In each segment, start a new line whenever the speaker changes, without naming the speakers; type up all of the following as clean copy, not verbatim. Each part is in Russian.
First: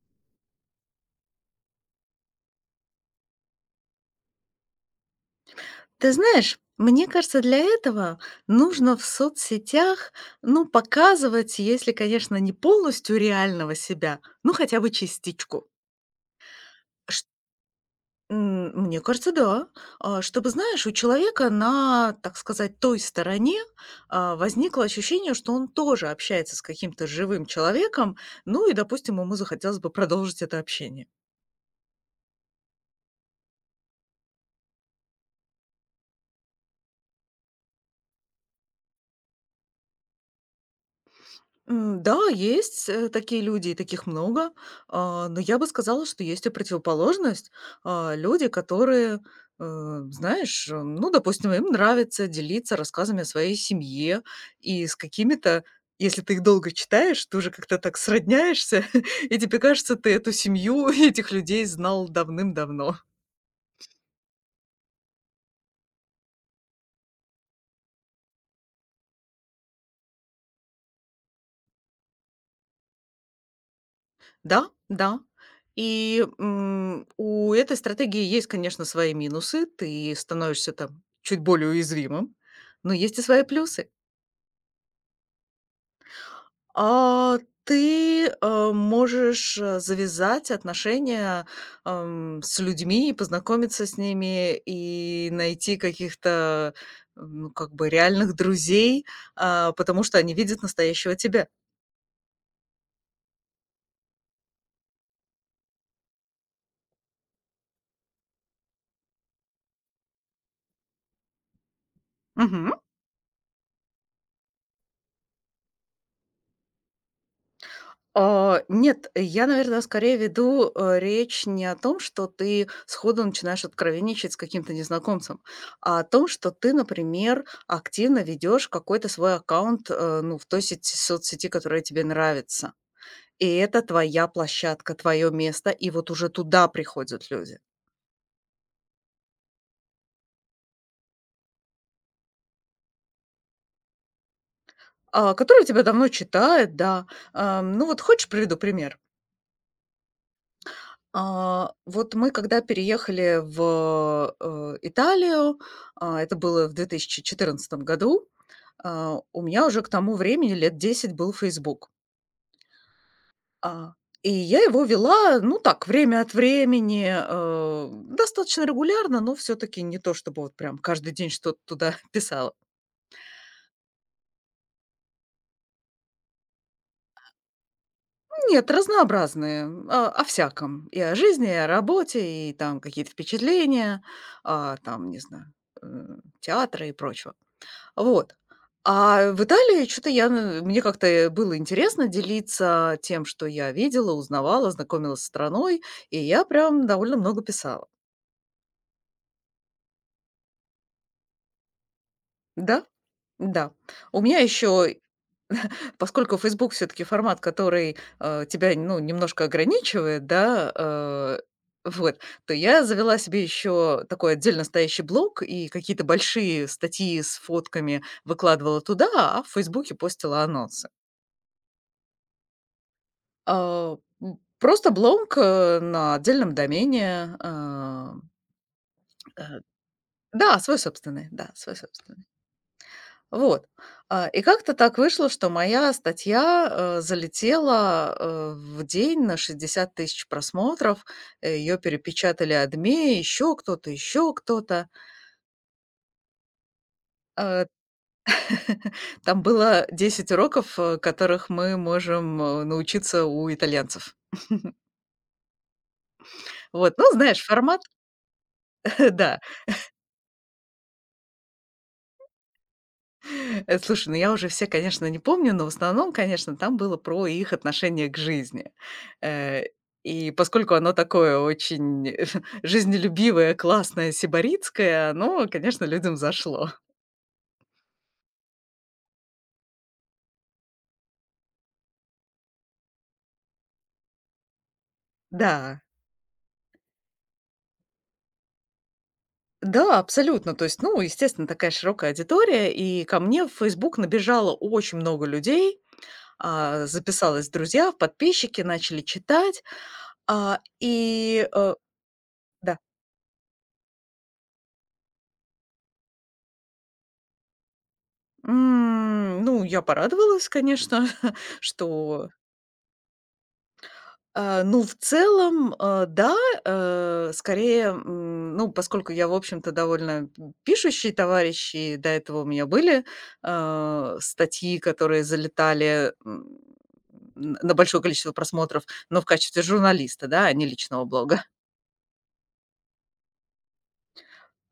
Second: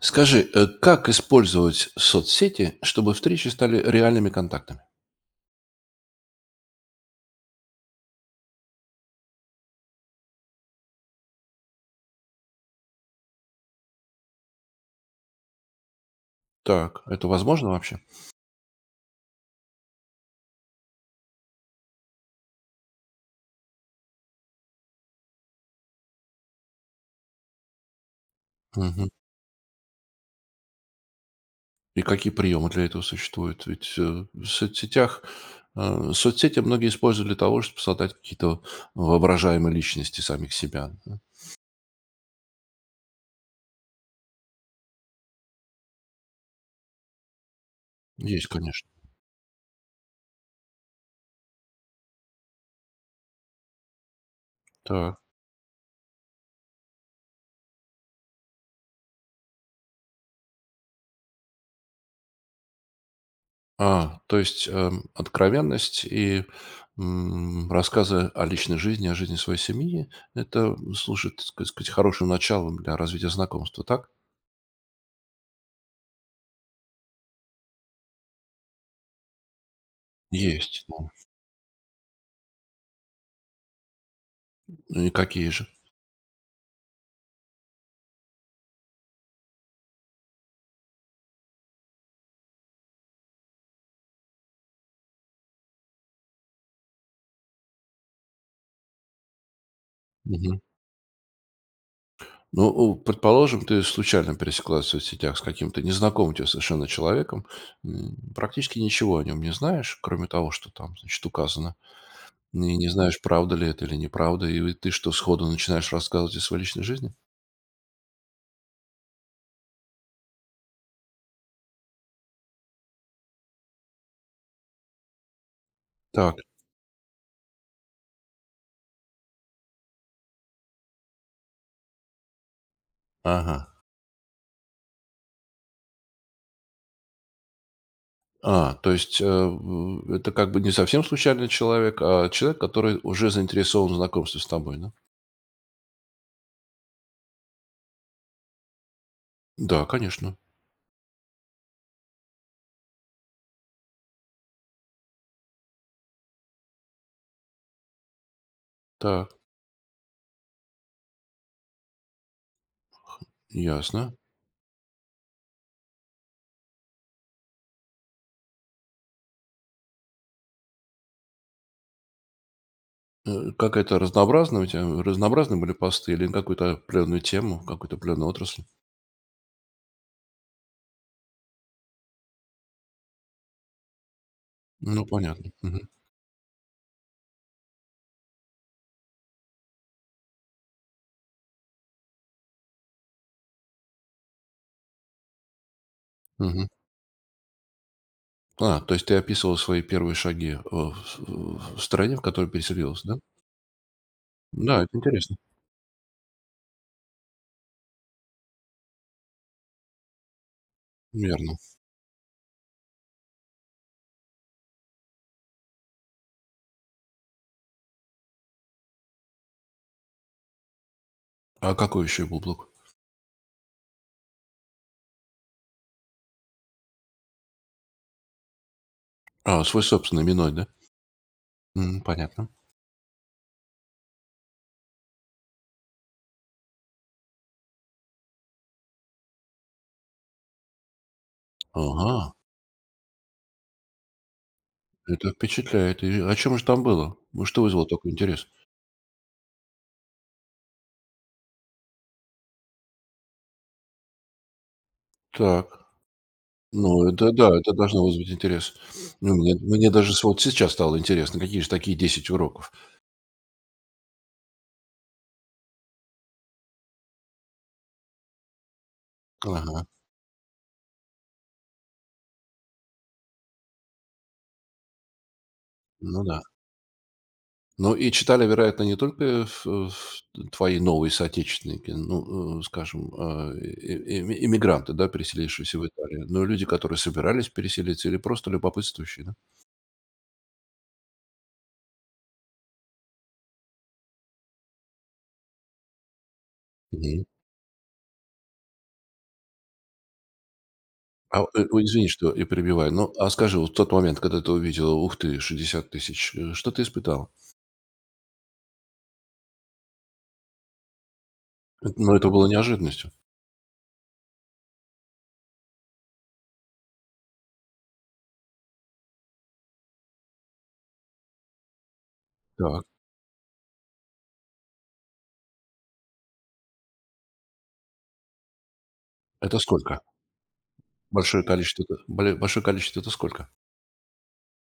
Скажи, как использовать соцсети, чтобы встречи стали реальными контактами?
Ты знаешь, мне кажется, для этого нужно в соцсетях, ну, показывать, если, конечно, не полностью реального себя, ну, хотя бы частичку.
Так,
Ш-
это возможно вообще?
м, Мне кажется, да. Чтобы, знаешь, у человека на, так сказать, той стороне возникло ощущение, что он тоже общается с каким-то живым человеком, ну и,
Мгм.
допустим, ему захотелось бы продолжить это общение.
И какие приемы для этого существуют? Ведь в соцсетях соцсети многие используют для того, чтобы создать какие-то воображаемые личности самих себя.
Да, есть, такие люди, и таких много. Но я бы сказала, что есть и противоположность. А,
Есть,
люди,
конечно.
которые, знаешь, ну, допустим, им нравится делиться рассказами о своей семье и с
Так.
какими-то если ты их долго читаешь, ты уже как-то так сродняешься, и тебе кажется, ты эту семью этих людей знал давным-давно.
А, то есть откровенность и рассказы о личной жизни, о жизни своей семьи, это служит, так сказать, хорошим началом для развития знакомства, так?
Да, да. И, у этой стратегии есть, конечно, свои минусы. Ты становишься
Есть.
там чуть более уязвимым, но есть и свои плюсы.
Ну и какие же?
А, ты, можешь, завязать отношения, с людьми, познакомиться с ними и найти каких-то, ну, как бы реальных друзей, потому что они
Мгм.
видят настоящего тебя.
Ну, у предположим, ты случайно пересеклась в соцсетях с каким-то незнакомым тебе совершенно человеком, практически ничего о нем не знаешь, кроме того, что там, значит, указано. И
Мгм.
не знаешь, правда ли это или неправда, и ты что, сходу начинаешь рассказывать о своей личной жизни?
Нет, я, наверное, скорее веду, речь не о том, что ты сходу начинаешь откровенничать с каким-то незнакомцем, а о том,
Так,
что ты, например, активно ведешь какой-то свой аккаунт, ну, в той сети соцсети, которая тебе нравится. И
ага.
это твоя площадка, твое место, и вот уже туда приходят люди,
А, то есть это как бы не совсем случайный человек, а человек, который уже заинтересован в знакомстве с тобой, да?
которые тебя давно читают, да. Ну вот хочешь, приведу пример?
Да, конечно.
Вот мы когда переехали в Италию. Это было в 2014 году.
Так,
У меня уже к тому времени лет 10 был Facebook. А,
ясно.
и я его вела, ну так, время от времени, достаточно регулярно, но все таки не то чтобы вот прям каждый день что-то туда писала.
Как это разнообразно у тебя? Разнообразны были посты или на какую-то определенную тему, какую-то определенную отрасль?
Нет, разнообразные, о всяком: и о жизни, и о работе, и там какие-то впечатления,
Ну,
там, не
понятно.
знаю, э,
Мгм.
театра и прочего. Вот. А в Италии что то я, н мне как-то, было интересно делиться тем, что я видела, узнавала, знакомилась с страной, и я
Мгм.
прям довольно много писала.
А, то есть ты описывал свои первые шаги, в стране, в которой
Да,
переселилась, да?
да. У меня
Да, это
еще,
интересно.
поскольку "Фейсбук" все таки формат, который, тебя, ну, немножко ограничивает, да,
Верно.
вот, то я завела себе еще такой отдельно стоящий блог и какие-то большие статьи с фотками выкладывала туда, а в "Фейсбуке" постила анонсы.
А какой еще был блог?
Просто Блонк, на отдельном домене, э,
А, свой собственный, "Миной",
да,
да?
свой собственный, да, свой
М,
собственный.
понятно.
Вот. И как-то так вышло, что моя статья, залетела, в день на 60 000 просмотров. Ее
Ага,
перепечатали "Адми", еще кто-то, еще кто-то.
это впечатляет. И о чем же там было? Ну, что
Э,
вызвало такой интерес?
там было 10 уроков, которых мы можем, научиться у итальянцев.
Так,
Вот,
ну,
ну,
это
знаешь,
да, это
формат,
должно вызвать интерес. Ну,
да.
мне даже с вот сейчас стало интересно, какие же такие 10 уроков.
Слушай, ну я уже все, конечно, не помню, но в основном, конечно, там было про их отношение к жизни. Э,
Ага.
и поскольку оно такое очень жизнелюбивое, классное, сибаритское, оно, конечно, людям
Ну да.
зашло.
Ну и читали, вероятно, не только ф ф твои новые соотечественники, ну, скажем, а, э, э, эми да, переселившиеся
Да.
в Италию, но и люди, которые собирались переселиться или просто любопытствующие, да?
Да, абсолютно. То есть, ну, естественно, такая широкая аудитория, и ко мне в Facebook набежало очень много людей,
Мгм.
записалось в друзья, в подписчики, начали читать. А, и, э
Ой, извини, что я
да.
перебиваю. Ну, а скажи, вот в тот момент, когда ты увидела, ух ты, 60 000, что ты испытал?
Ну, я порадовалась, конечно,
Ну,
что,
это было неожиданностью.
ну, в целом, да, скорее, ну, поскольку я, в общем-то, довольно пишущий товарищ, и до этого у меня
Так,
были статьи, которые залетали на большое количество просмотров, но в
это
качестве
сколько?
журналиста, да, а не личного блога.
Большое количество — это сколько?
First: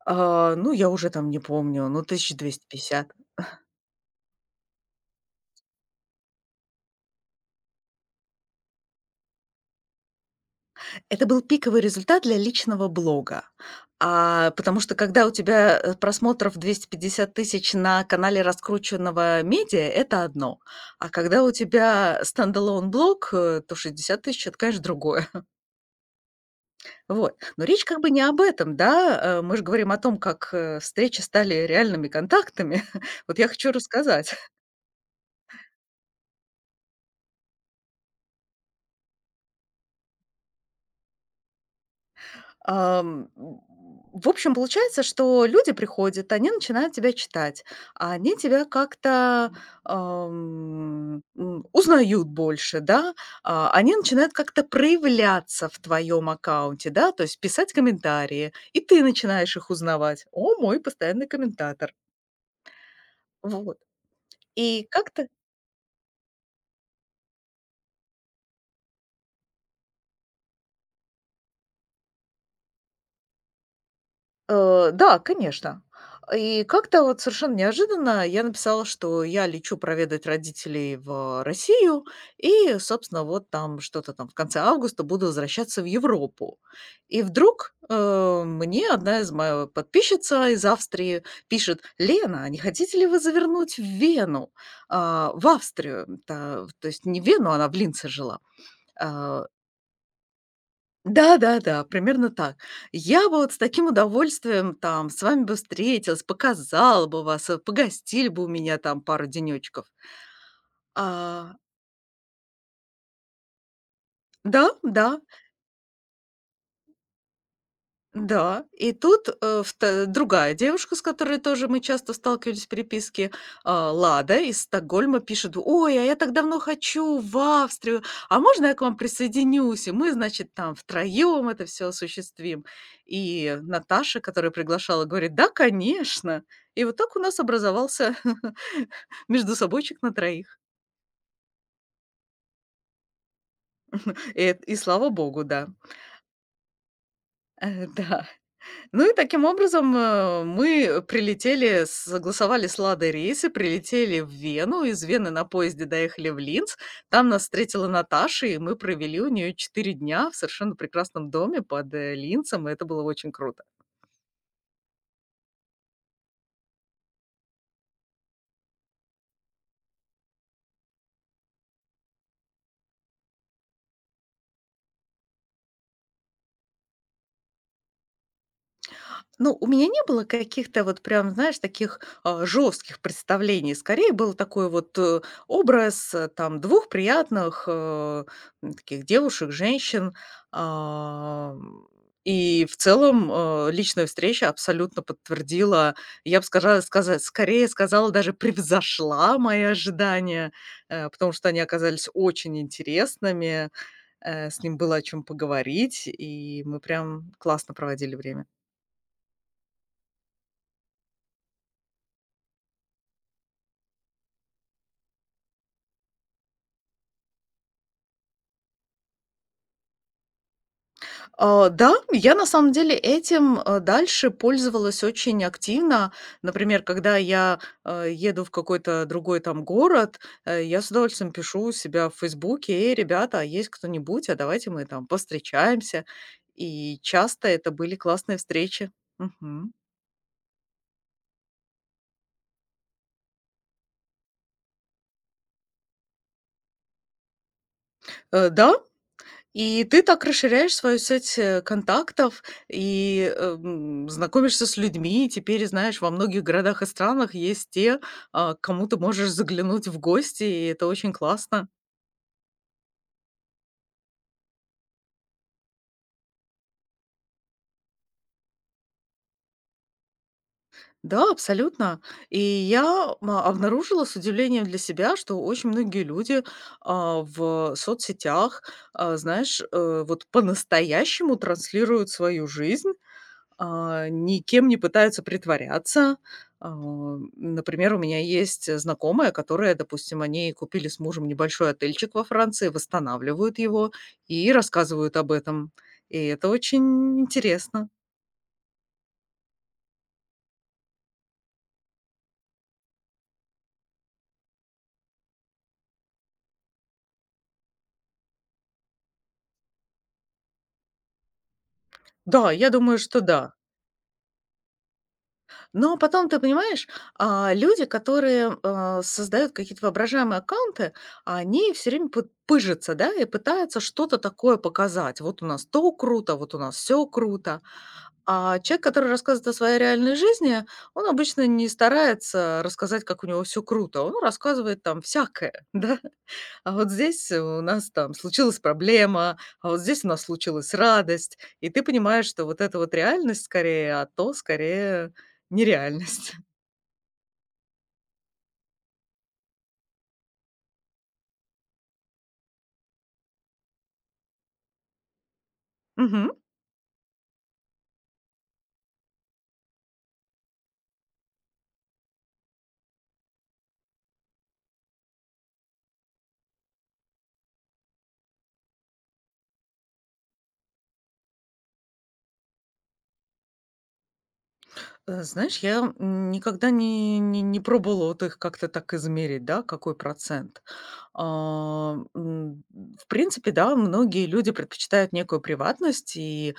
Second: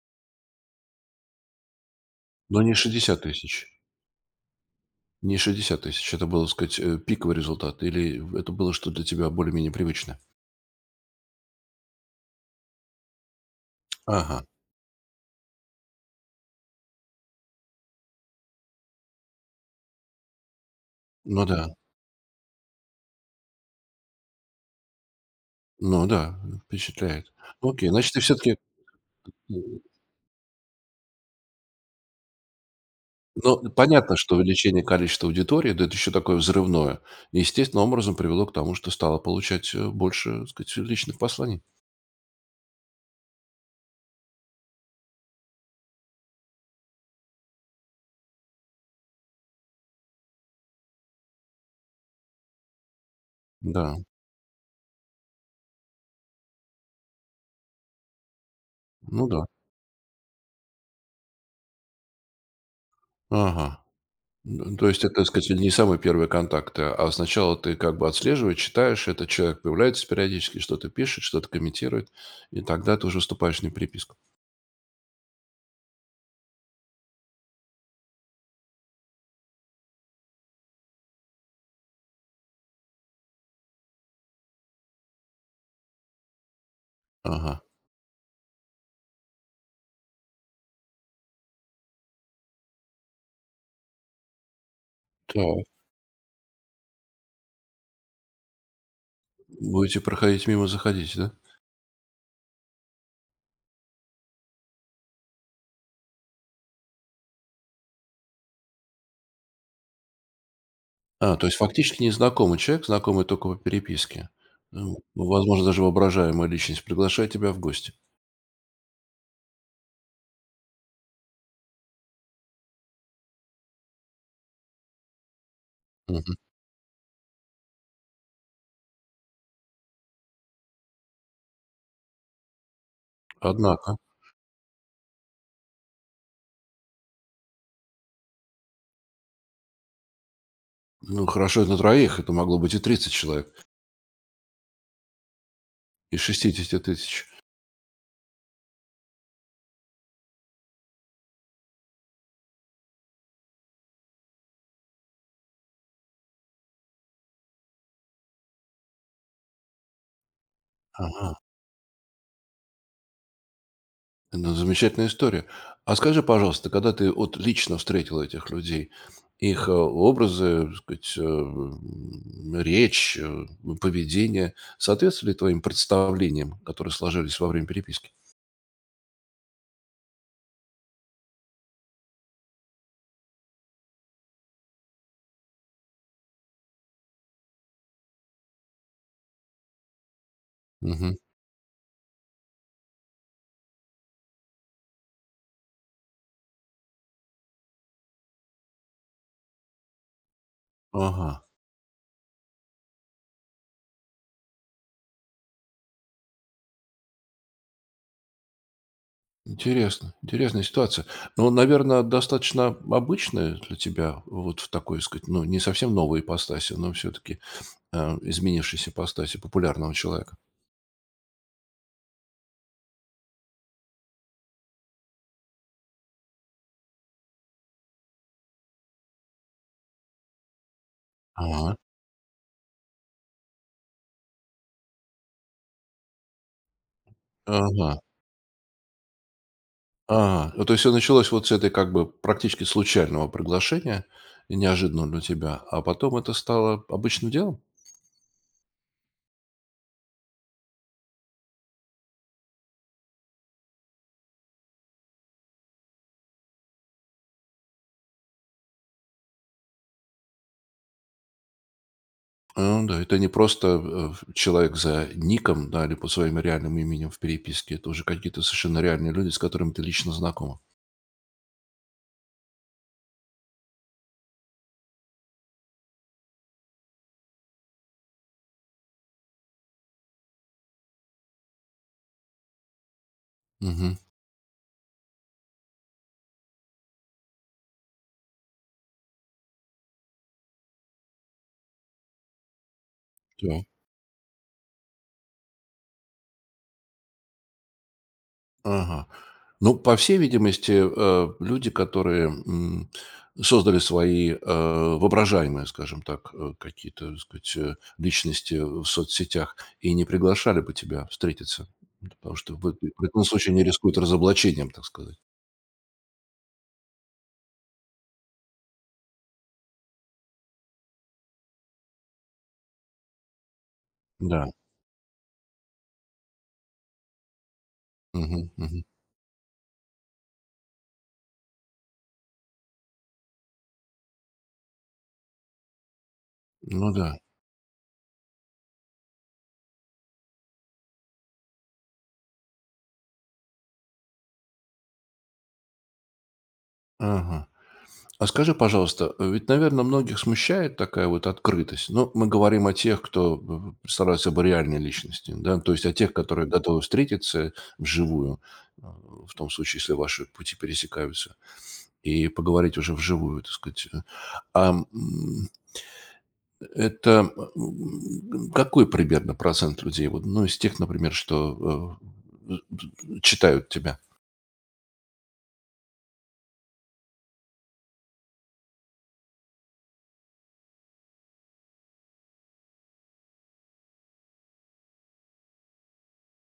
Ну, я уже там не помню, ну,
Ну, не
1250.
60 000. Не 60 тысяч. Это был, так сказать, пиковый результат? Или это было что для тебя более-менее привычное?
Это был пиковый результат для личного блога.
Ага.
Потому что когда у тебя, просмотров 250 000 на канале раскрученного медиа- это одно, а когда
Ну
у
да.
тебя стендалон блог, то 60 000 это, конечно, другое.
Ну да, впечатляет.
Вот. Но речь
Окей,
как бы
значит, ты
не об
все-таки
этом, да? Мы же говорим о том, как, встречи стали реальными контактами. Вот я
ну,
хочу
понятно,
рассказать.
что увеличение количества аудитории, да это еще такое взрывное, естественным образом привело к тому, что стало получать больше, так сказать, личных посланий.
Ам, м, в общем, получается, что люди приходят, они начинают тебя читать, а они тебя как-то, узнают больше, да,
Да,
они начинают как-то проявляться в твоем аккаунте, да, то есть писать комментарии, и ты
ну да.
начинаешь их узнавать. О, мой постоянный комментатор. Вот.
Ага. Н то
И
есть это, так
как-то.
сказать, не самые первые контакты, а сначала ты как бы отслеживаешь, читаешь, этот человек появляется периодически, что-то пишет, что-то комментирует, и тогда ты уже вступаешь в переписку.
Да, конечно. И как-то вот совершенно неожиданно я написала, что я лечу проведать родителей в Россию и, собственно, вот там что-то там в конце августа буду возвращаться в Европу. И
Ага.
вдруг, мне одна из моих подписчица из Австрии пишет: "Лена, а не хотите ли вы завернуть в Вену, в
Так,
Австрию?" То есть не в Вену, она в Линце жила. А
будете проходить мимо, заходите, да?
Да-да-да, примерно так. Я бы вот с таким удовольствием там с вами бы встретилась, показала бы вас, погостили бы у меня там пару денечков.
А, то
А,
есть фактически незнакомый человек, знакомый только по переписке.
да,
Ну,
да.
возможно, даже воображаемая личность приглашает тебя в гости.
Да, и тут, э, вт другая девушка, с которой тоже мы часто сталкивались в переписке, Лада из Стокгольма пишет: "Ой, а я так
Мгм.
давно хочу в Австрию, а можно я к вам присоединюсь?" И мы, значит, там втроем это все осуществим. И
Однако,
Наташа, которая приглашала, говорит: "Да, конечно". И вот так у нас образовался междусобойчик на троих.
ну, хорошо, это на троих, это могло быть и 30 человек,
И слава богу, да.
и 60 тысяч.
Да. Ну и таким образом, мы прилетели, согласовали с "Ладой" рейсы, прилетели в Вену, из Вены на поезде доехали в Линц. Там нас встретила Наташа, и мы провели у нее 4 дня в совершенно прекрасном
Ага.
доме под Линцем, и это было очень круто.
Ну, замечательная история. А скажи, пожалуйста, когда ты вот лично встретил этих людей, их образы, так сказать, речь, поведение соответствовали твоим представлениям, которые сложились во время переписки?
Ну, у меня не было каких-то вот прям, знаешь, таких, жестких представлений. Скорее был такой вот, образ, там двух приятных, таких девушек, женщин.
Мгм.
Ам, и в целом, личная встреча абсолютно подтвердила, я бы сказала сказа скорее сказала, даже превзошла мои ожидания,
Ага.
потому что они оказались очень интересными, с ним было о чем поговорить, и мы прям классно проводили время.
Интересно, интересная ситуация. Ну, наверное, достаточно обычная для тебя вот в такой, сказать, ну, не совсем новой ипостаси, но все-таки изменившейся ипостаси популярного человека.
Да, я на самом деле этим, дальше пользовалась очень активно. Например, когда я, еду в какой-то другой там город, я с удовольствием пишу у
Ага.
себя в "Фейсбуке": "Эй, ребята, а есть кто-нибудь? А давайте мы там повстречаемся". И часто это были
Ага.
классные встречи. Мгм.
А, ну, то есть все началось вот с этой как бы практически случайного приглашения, и неожиданного для тебя, а потом это стало обычным делом?
Да. И ты так расширяешь свою сеть, контактов и, знакомишься с людьми. И теперь, знаешь, во многих городах и странах есть те, к кому ты можешь заглянуть в гости, и это очень классно.
А, да, это не просто, человек за ником, да, или под своим реальным именем в переписке. Это уже какие-то совершенно реальные люди, с которыми ты лично знакома.
Да, абсолютно. И я, ма обнаружила с удивлением для себя, что очень многие люди, в соцсетях, знаешь, вот по-настоящему транслируют свою жизнь.
Мгм.
Никем не пытаются притворяться. А, Например, у меня есть, знакомая, которая, допустим, они купили с мужем небольшой отельчик во Франции, восстанавливают его и рассказывают об этом. И это очень интересно.
Ага. Ну, по всей видимости, люди, которые создали свои воображаемые, скажем так, какие-то, так сказать, личности в соцсетях и не приглашали бы тебя встретиться, потому
Да,
что
я думаю,
в
что
этом случае
да.
они рискуют разоблачением, так сказать.
Но потом, ты понимаешь, люди, которые, создают какие-то воображаемые аккаунты, они все время пы пыжатся, да, и пытаются что-то
Да.
такое показать. Вот у нас то круто, вот у нас все круто.
Мгм,
А
мгм.
человек, который рассказывает о своей реальной жизни, он обычно не старается рассказать, как у него все круто. Он рассказывает там всякое, да. А вот
Ну да.
здесь у нас там случилась проблема, а вот здесь у нас случилась радость. И ты понимаешь, что вот это вот реальность скорее, а то скорее нереальность.
Ага. А скажи, пожалуйста, ведь, наверное, многих смущает такая вот открытость. Ну, мы говорим о тех, кто представляет собой реальные личности, да, то есть о тех,
Мгм.
которые готовы встретиться вживую, э, в том случае, если ваши пути пересекаются, и поговорить уже вживую, так сказать. А м, это какой примерно процент людей, вот, ну, из тех, например, что э, читают тебя?
Знаешь, я, никогда не пробовала вот их как-то так измерить, да, какой процент. В принципе, да, многие люди предпочитают некую приватность, и,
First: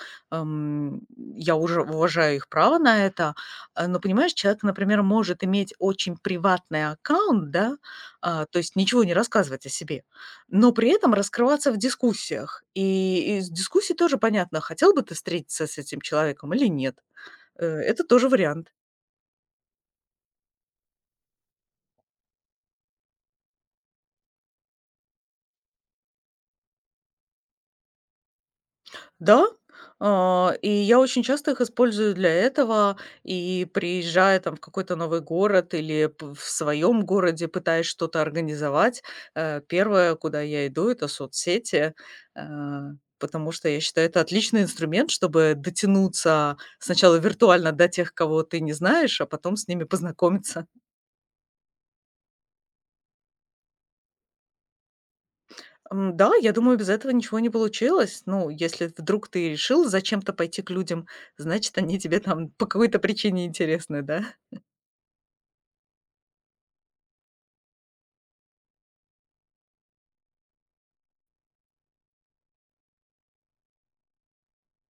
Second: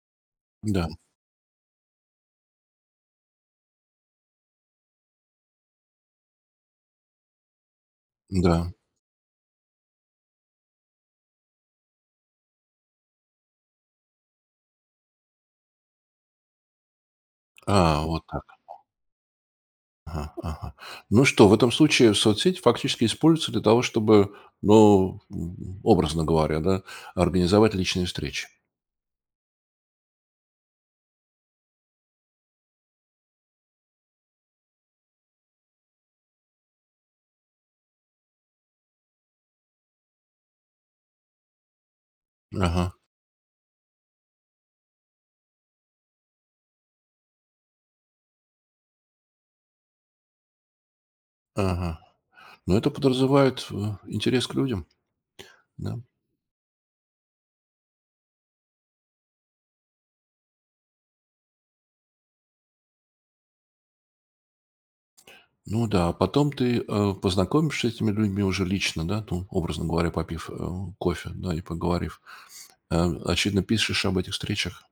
Да,
я уже уважаю их право на это. Но, понимаешь, человек, например, может иметь очень приватный аккаунт, да, то
да.
есть ничего не рассказывать о себе, но при этом раскрываться в дискуссиях. И из дискуссий тоже понятно, хотел бы ты встретиться с этим человеком или нет. Это
А, вот
тоже
так.
вариант.
Ага, ага. Ну что, в этом случае соцсети фактически используются для того, чтобы, ну, образно говоря, да, организовать личные встречи.
Да, и я очень часто их использую для этого. И приезжая там в какой-то новый город или п в своем городе, пытаясь что-то организовать, 1, куда я иду- это соцсети, э,
Ага,
потому что я считаю, это отличный инструмент, чтобы дотянуться сначала виртуально до тех, кого ты не знаешь, а потом с ними познакомиться.
ага. Но это подразумевает интерес к людям, да.
Да, я думаю, без этого ничего не получилось. Ну, если вдруг ты решил зачем-то пойти к людям, значит, они тебе там по какой-то причине интересны, да?
Ну да, а потом ты познакомишься с этими людьми уже лично, да, ну, образно говоря, попив кофе, да, и поговорив. Очевидно, пишешь об этих встречах.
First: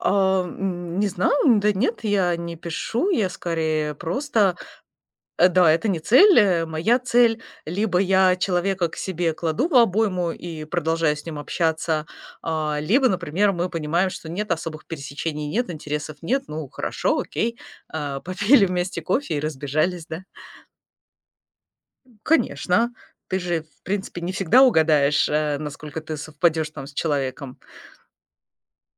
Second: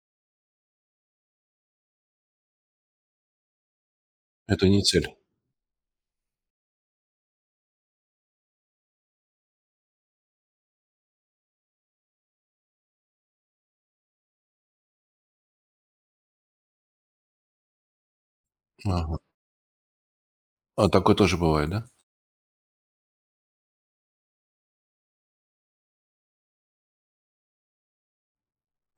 Не знаю, да нет, я не пишу, я скорее просто
Это не цель.
да, это не цель, моя цель. Либо я человека к себе кладу в обойму и продолжаю с ним общаться, либо, например, мы понимаем, что нет особых пересечений, нет интересов, нет, ну хорошо, окей, а, попили вместе
Ага.
кофе и разбежались, да.
А такое тоже бывает, да?
Конечно, ты же, в принципе, не всегда угадаешь, насколько ты совпадешь там с человеком.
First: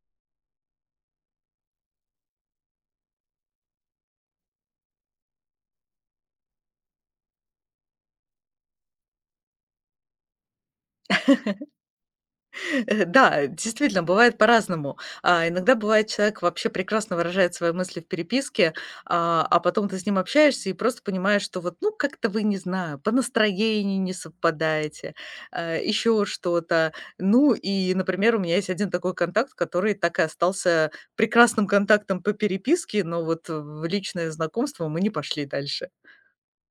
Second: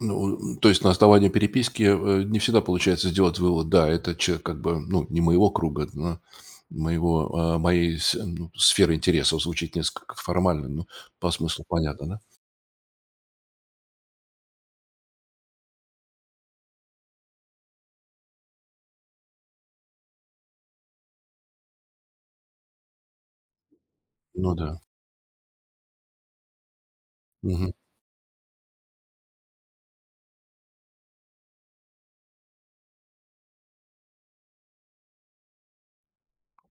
Ну, то есть на основании переписки, не всегда получается сделать вывод: да, это человек как бы, ну, не моего круга, но моего, моей с ну, сферы интересов. Звучит несколько формально, но по смыслу понятно, да?
Да, действительно, бывает по-разному. Иногда бывает, человек вообще прекрасно выражает свои мысли в переписке, а потом ты с ним общаешься и просто понимаешь, что вот, ну, как-то вы, не знаю, по настроению не
Ну да.
совпадаете, еще что-то. Ну
Мгм.
и, например, у меня есть один такой контакт, который так и остался прекрасным контактом по переписке, но вот в личное знакомство мы не пошли дальше.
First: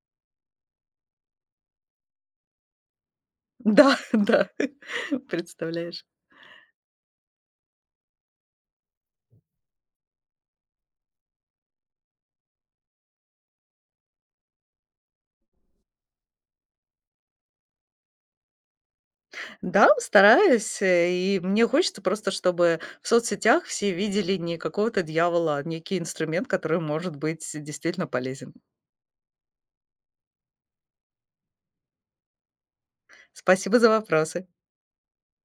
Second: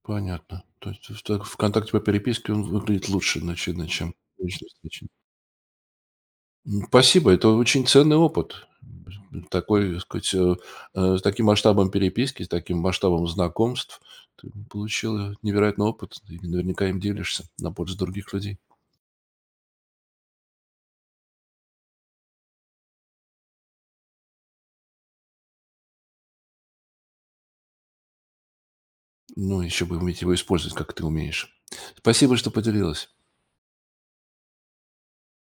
Понятно. То есть в так в "Контакте" по переписке он выглядит лучше, значит,
Да,
чем
да,
личная встреча.
представляешь.
Спасибо, это очень ценный опыт. Такой, так сказать, с таким масштабом переписки, с таким масштабом знакомств ты получил невероятный опыт. И наверняка им делишься на пользу других людей.
Да, стараюсь, и мне хочется просто, чтобы в соцсетях все видели не какого-то дьявола, а некий инструмент, который может быть действительно полезен.
Ну, еще бы уметь его использовать, как ты умеешь. Спасибо, что поделилась.
Спасибо за вопросы.